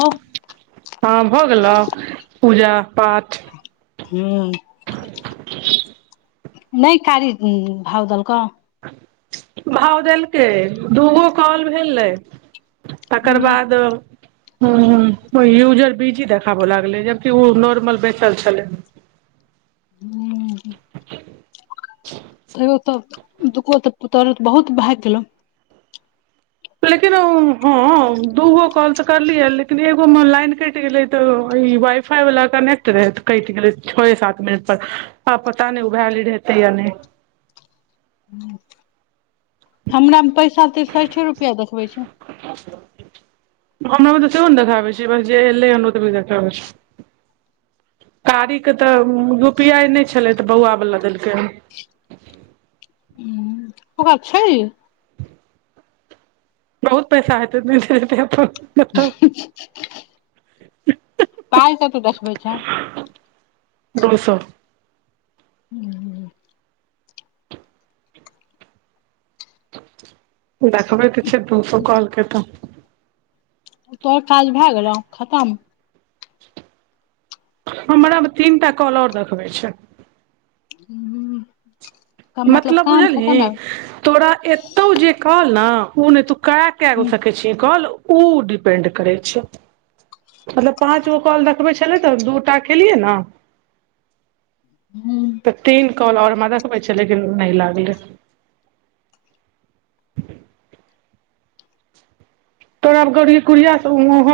अं हाँ भऽ गेलउ पूजा पाठ हूँ हं नय कारी भाव दलक भाव देलकै दूगो काॅल भेलय तकर बाद हम्म यूजर बिजी देखाबऽ लागले जबकि ओ नोर्मल बेसल छलै तैयो तऽ दुगो तऽ पतर बहुत भाइग गेलो लेकिन हँ दूगो कॉल तऽ करलियै लेकिन एगो में लाईन कटि गेलै तऽ ई वाइफाई छे वाला कनेक्ट रहै क गेलै छ सात मिनट पर हँ पता नइ उ भा ली रहेतै य नहि हाँ हमरा में पैसा तीरसइठे रुपया देखबै छै हमरा में तऽ से ने देखाबै छै बस जेल त देखै छै कारीक के तऽ युपीआई नय छलै तऽ बौआवला देलकै हमरा छय बहुत पैसा हेतय अपन बताउ पइ से तू देखबै छ दस हूँ देखब तऽ छै दू स कहलके तऽ तोहर काज भए गेलौ खत्म हमरा में तीन टा कॉल ओर देखबै छै हं मतलब बुझलही तोरा एतौ जे कहल ने ओ नय तू क कऽ गेल? सकै छीय काॅल उ डिपेन्ड करै छय मतलब पाँच गो कॉल देखबै छलै तऽ दूटा केलियै ना हूँ तऽ तीन काॅल और में देखबै छय लेकिन नहि लागलै तोराब गड़ गुड़िया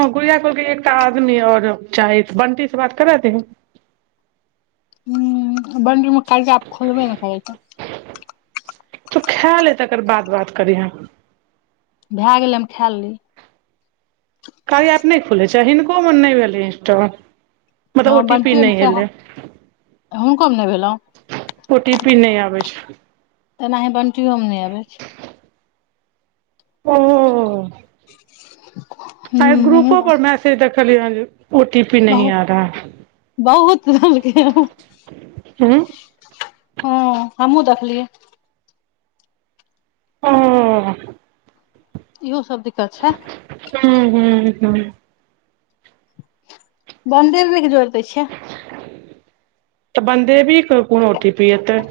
गुड़िया एकटा आदमी ओर चाही बंटी से बात करा देह बनी में काल खोलबे ने खाई तो खैल है तकर बात बात करीहे भ गेलै हम खाय लेलीए कार्या एप नहि खुलै छै हिनको मे नहि भेलै इंस्टोल हँ बंटियोमे सा हुनको भी नहि भेलहुं ओ टी पी नहि आबै छै एनाहि बंटियो मे नहि अबै छै ह [unintelligible] [inaudible] आई हूँ ग्रुपो पर मैसेज देखलियै हन जे ओ टी पी नही बहु आ रहा बहुत देलकै ह हँ हमहुँ देखलियै हू इहो सब दिक्कत छै हूँ हूँ हूँ बन्दील मेके जोड़ि दै छियै तऽ वन देवी के कोन ओ टि पी एतै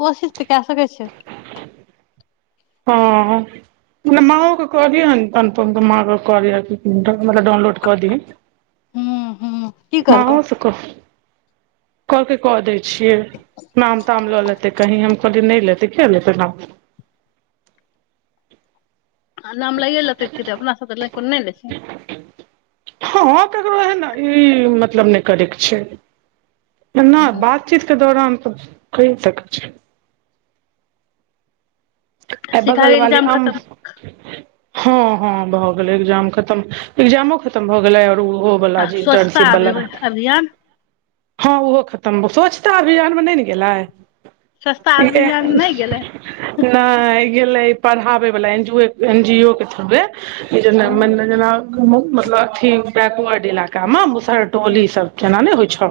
कोशिश तऽ कए सकै छि हा नहि माँ ओऽ कोदियन अनूपम तऽ माँ डाउनलोड कऽ दिहन हूँ हूँ की हा कहलकौ हासुख [unintelligible] कहल कै क दै छियै नाम ताम लऽ लेतै कही हम कहलियै नहि लेतै किया लेतै नाम आ नाम लइए लेतै तऽ कि हेते अपना सब कोनो नहि लैछी हँ ककरो एहन ई मतलब नहि करयके छै नहि बातचीत के दौरान तऽ कहि सकै छै आ य शिखा के बगलवाली एग्जाम अम खतम हा हा भऽ गेलय एग्जाम खतम एक्जामो खतम भऽ गेलै और ओ आ बोला स्वच्छता इंटर्नसिप बला अभियान हाँ ओहो खतम स्वच्छता अभियान मे नहि ने गेलैए सस्ता आ बिरयानि नहि गेलै नहि गेलै पढ़ाबे वाला एन जी जू एन जी ओ के थूवे ई जेना हूँ मने जेना मतलब अथी बैक वार्ड इलाका मे हूँ भरटोली सब केना ने होइ छौ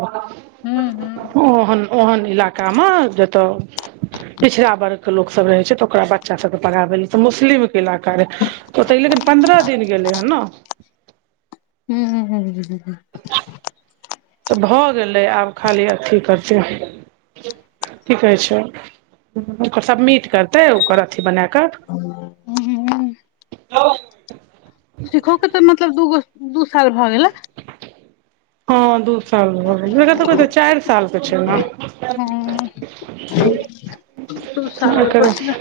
हूँ हूँ हूँ ओहन ओहन इलाकामे जतय पिछड़ा वर्गके लोक सब रहै छै तऽ ओकरा बच्चा सब के पढ़ाबै लेय तऽ मुस्लिम ईलाका रह ओतै लेकिन पन्द्रह दिन गेलै हन न हू हु हू हू हू तऽ भऽ गेलै आब खाली अथी करै छै की कहै छै ओ सब समिट करतै ओकर अथी बना कऽ ह [unintelligible] ह [unintelligible] [unintelligible] शिखो तऽ मतलब दूगो दू साल भऽ गेलाय हँ दू चालू भऽ गेलए एकर सबके चारि साल के छै न हूँ दू साल और बचलै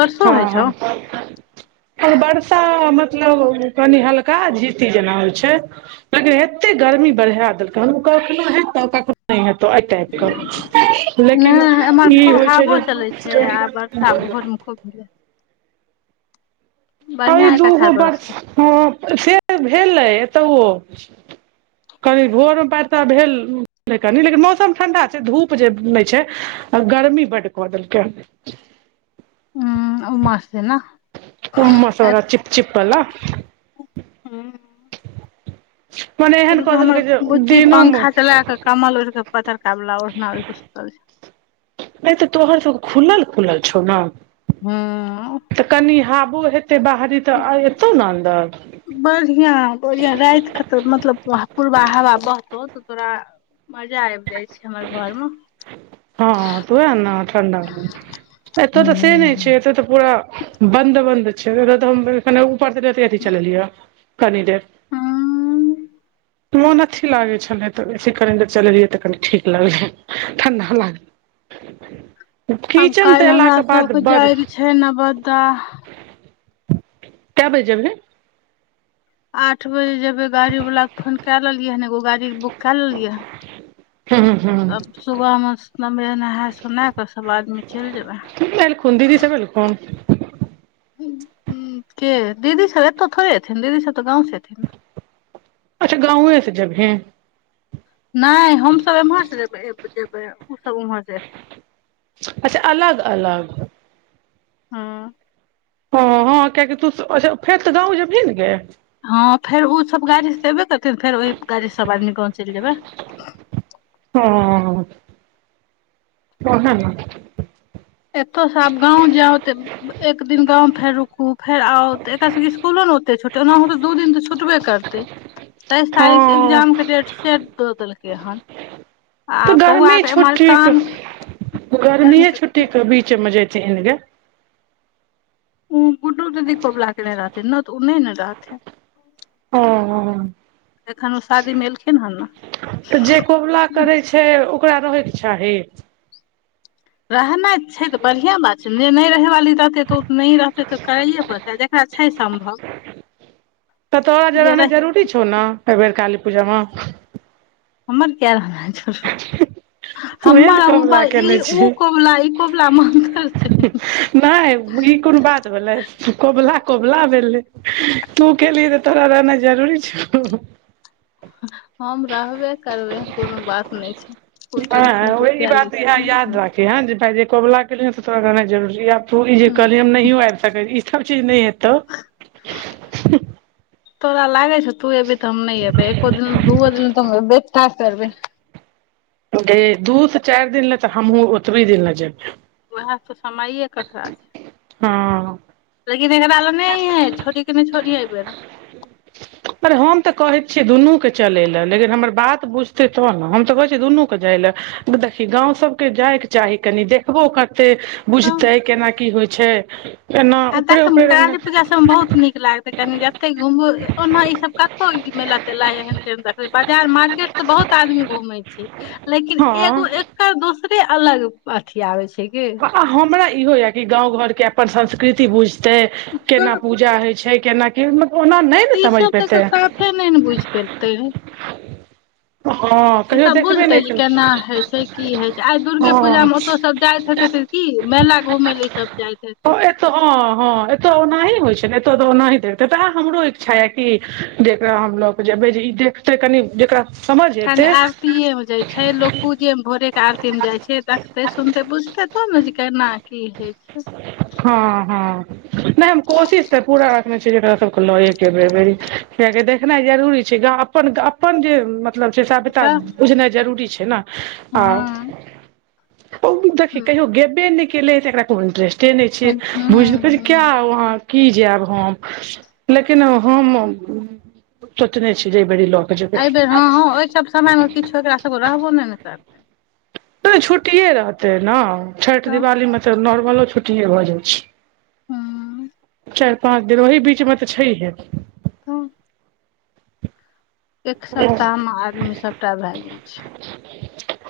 वर्षा होइ छौ और वर्षा मतलब कनि हल्का झीती जेना होई छै लेकिन एते गर्मी बढ़ा देलकै हन ओ कखनो हेतै कखनो नहि हं तो एहि टाईपके लेकिन ई खुब होइ छै हावो जे चलै छय आ बर्षा भोर में खूब भेलए अइ बढ़िया एक दूगो अछाड़ बर्ष बरसलै हऽ से भेलै तऽ ठ कनि भोर में पैर तऽ भेल कनी लेकिन मौसम ठंडा छै धूप जे नहि छय आ गर्मी बड कदैलके हं ओ मासे ने [unintelligible] उम्हर सब बला चिप चिप बला हँ मने एहन एक कऽ हमर देलकै जे बुच्ची दिनो मे पंखा चला के कमल ओढ़ के पतरका वला ओढ़नाुसल छय नहि तऽ तोहर तऽ खुलल खुलल छौ ने हँ तऽ कनि हाबो हेतै बाहरी तऽ एतौ ने अन्दर बढ़िया बढ़िया राइत क तऽ मतलब पूरबा हवा बहतौ तऽ तोरा मजा आइब जाइ छै हमर घरमे हँ तू हं ने ठडा ह एतऽ तऽ से नहि हूँ छै एतऽ तऽ पूरा बन्द बन्द छय हम ऊपर तऽ अथ चलेलियै कनि देर मोन अथी लागे छले तऽ बेसी करेडर चले रहि तऽ कनि ठीक लागल ठण्डा लागल आब कीचनसँ काल्हि हमरा अयलाके बाद सबके बड़ जाइके छै नवद्दा कय बाजेने आठ बजे जेबै गाड़ीवलाके फोन कए लेलियै हन एगो गाड़ी बुक कए लेलियै हन हँ हँ तब सुबह में सम नहा सोना कऽ सभ आदमी चलि जेबै समएलखुन दीदी सब एलखुन तन के दीदी सब एतौ थोड़े हेथिन दीदी सब तऽ गाँव से एथिन अच्छा गाँंवए से जब हैं नय हम सब एम्हर से जेब जेबे ओ सब उम्हर अच्छा अलग अलग हँ हं हँ कियकि तू फेर तऽ गाँव जे बहिन नेगे हँ फेर ओ सब गाड़ी से एबे करथिन फेर ओहि गाड़ी से सब आदमी गाँव चइल जेयबै हँ कहे ना एतो सब गाँव जाउ तऽ एक दिन गाउँ मे फेर रुकू फेर आउ ते एकरा सबी स्कुलो ने औते छोटे ओनाह ते दू दिन तऽ छुटबे करते तेइस तारीख से हँ एकग्जाम के डेट सेदऽ देलकै हन आ तऽ बौआके एमरकान गर्मी ह छुट्टीे बीचेमे जेती ह ग ओ बुड्डू तऽदोवला के नय रहतै नहि तऽ ओ नहि ने रहथि हँ एखन ओ शादी में एलखिन हन ने तऽ जे कबुला करै छय ओकरा रहैके चाही रहनाइ छै ते बढ़ियां बात छय ने नहि रहे वाली रहते तो नहि रहते ते करैेया पड़ते त देखा छय सम्भव तऽ तोरा जे रहनाइ जरुरी छौ ने एहि बेर काली पूजामे। हमर किया रहना है जरूर उहे ने हमर कबुला हुनकर ई केने छियै ओ कबुला ई कबुला मे अन्तर छै। नहि ई कोनो बात भेलै, कबुला कबुला भेलै। तू केलि तऽ तोरा रहना जरूरी छै। हम रहबे करबै एहन कोनो बात नहि छै। ओ टेंशन तू आइ अहि किया लै बात छी इह याद राखे हैं, जे भाय कोबला केलि तऽ तोरा रहनाइ जरुरी। तू ई जे कहलि हम नहियो आबि सकै ई सभ चीज नहि हेतौ। तोरा लागै छै, तू एखन तऽ हम ने आबै? एक-दू दिन तऽ बेथा करबै। गे दू चारि दिन लै तऽ हमहुँ ओतब दिन लै जेब उएह त समय ककरा छै। हँ लेकिन एकरा आलो नहि है, छोटी कऽ नहि छोटी है। अरे हम तऽ कहै छियै दुनू के चलय लए लेकिन हमर बात बुझतै तह ने हम तऽ कहै छियै दुनूके जाइ लए। देखी गाव सभके जायके चाही कनि देखबो करते। बुझतै केना कि होइ छै, केना। आ खमकी पूजा सभ मे बहुत निक लागते कनि जते घुमबू ओना ई सभ कतौ मेला तेला एहेन। बाजार मार्केट तऽ बहुत आदमी घूमे छी लेकिन हँ एगो एकर दोसरे अलग अथि आबे छै गे। आ हमरा इहो यऽ कि गाव घरके अपन संस्कृति बुझते। केना पूजा होइ छै, केना की मतल ओना नहि ने समझ पेतै। नेन बुझ परतै। हँ कहियो ईसभ देखबे बुझतै नहि जे केलकै केना हइ छै, कि होइ छै, आइ दुर्गे पूजा हँ मे ओतय सभ जाइत हेतै तऽ। कि मेला घुम लए ई सभ जाइत हेतै। तऽ हँ, हँ एतऽ ओनाही होइ छै, ने एतो त ओनाही देते तेह हमरो इच्छा या कि जेकरा हमलोग। बैई देखतै कनि जेकरा। समझ कनि एतै आब। आरती मे जाय छै, लग पूजेमे भोरेके आरती मे जाय छै, देखते सुनते बुझते तोब ने जे केना। कि होइ छै। हँ, हँ। नहि हम कोशिश तऽ पूरा रखने छी, जरा सभके लए के कियकि देखनाइ जरूरी छै। हुनका अपन जे। मतलब सभ्यता तऽ बुझनाइ जरूरी छै न, आ हँ ओते कै हँ गबे ने लेत ककरा कोन। के नहि छियै बुझलै क्या हँ है वहाँं। कि जायब हम लेकिन हम सोचने छी जे एहिबरी लऽ। के जेबै एहि बेर हँ, हँ ओहि सभ समय मे किछो एकरा सभके रहबो नहि ने कर। त छुट्टिए रहतै ने छठि तऽ दिवाली मे तऽ नॉर्मलो छुट्टिए भऽ जाइ छै। हँ। चारि पाँच दिन ओहि बीचमे तऽ छै हे तऽ। एक सप्ताह मे आदमी सभटा भए जाय छै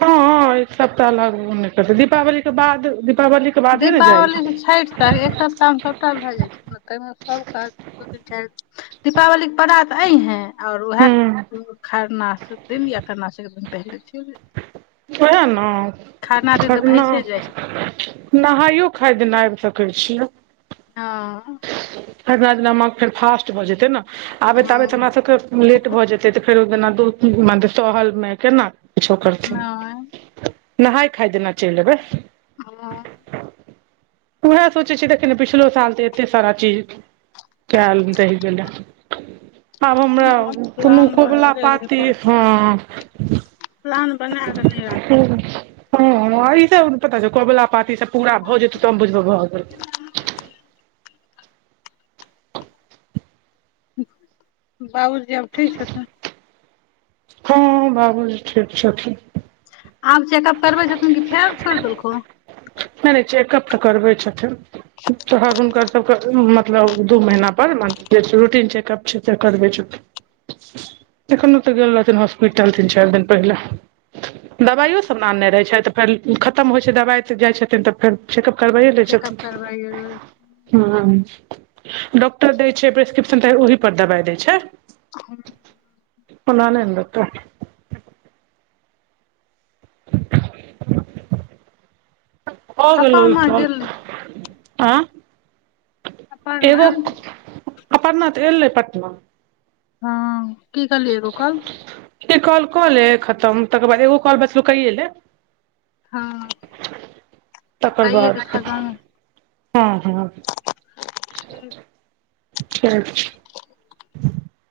हँ, एक सप्ताह लगू नहि करतै दीपावली के बाद दीपावली। दीपावलीसँ छठि तक एक सप्ताहमे सभटा भए जाइ छै, ने ताहिमे सभ काज। दू तीन चारि दिन दीपावली के परा तऽ अय हैं आओर उएह हँ खरना क दिन या खरना स एकदिन पहिले चल जाइत स ने खरना भैसे जाइ छै [inaudible] नहाइयो खाए दिन आब सकै छियै हँ खरना दिना हमरा यर क फेर फास्ट भऽ जेतै ने आबैत आबैत हँ हमरा सबके लेट भऽ जेतै तऽ फेरो जेना दू म सहलमे केना किछो करथिन नहि [inaudible] नहााय खाय देना चलि एबै ह उह सोचै छै देखे ने पछिलो साल त एते सारा चीज कैल रहिगेल [inaudible] आब हमरा कोनो प्लान कबुला बनले रहे पाती पर हँ प्लान बना कऽ नहि राखे हँ ई सब पता छै कबुला पाती सब पूरा भऽ जेतौ त बुझब भऽ गेल [inaudible] बाबु जी अब ठीक छथिन हँ बाबूजी ठीक छथिन आब चेकअप करबै छथिन क फेर छोड़ि देलकौ नहि नहि चेकअप तऽ करबे छथिन तोहर हुनकर सबके मतलब दू महीना पर रूटीन चेकप छै त करबै छथिन अखनौ गेल रहथिन हॉस्पिटल तीन चार दिन पहिले दबाइयो सब ने आनने रहै छै तऽ फेर खतम होइ छै दबाइ तऽ जाइ छै तब फेर चेकअप करबै लै चेकअप छथिन करबै गेल [inaudible] ह डॉक्टर दै छै प्रेस्क्रिप्शन तऽ ओहि पर दबाइ दै छै [unintelligible] ओना नहि ने दैतौ अपर्णा गेल [unintelligible] आँ [inaudible] अपर्णा एगो [inaudible] करतना त एले पटना हँ की कलहि एगो कॉल इ कॉल कऽ ले खतम तकर बाद एगो कॉल बचलो कहिए ले हँ [inaudible] तकर काईए के बाद खतम [unintelligible]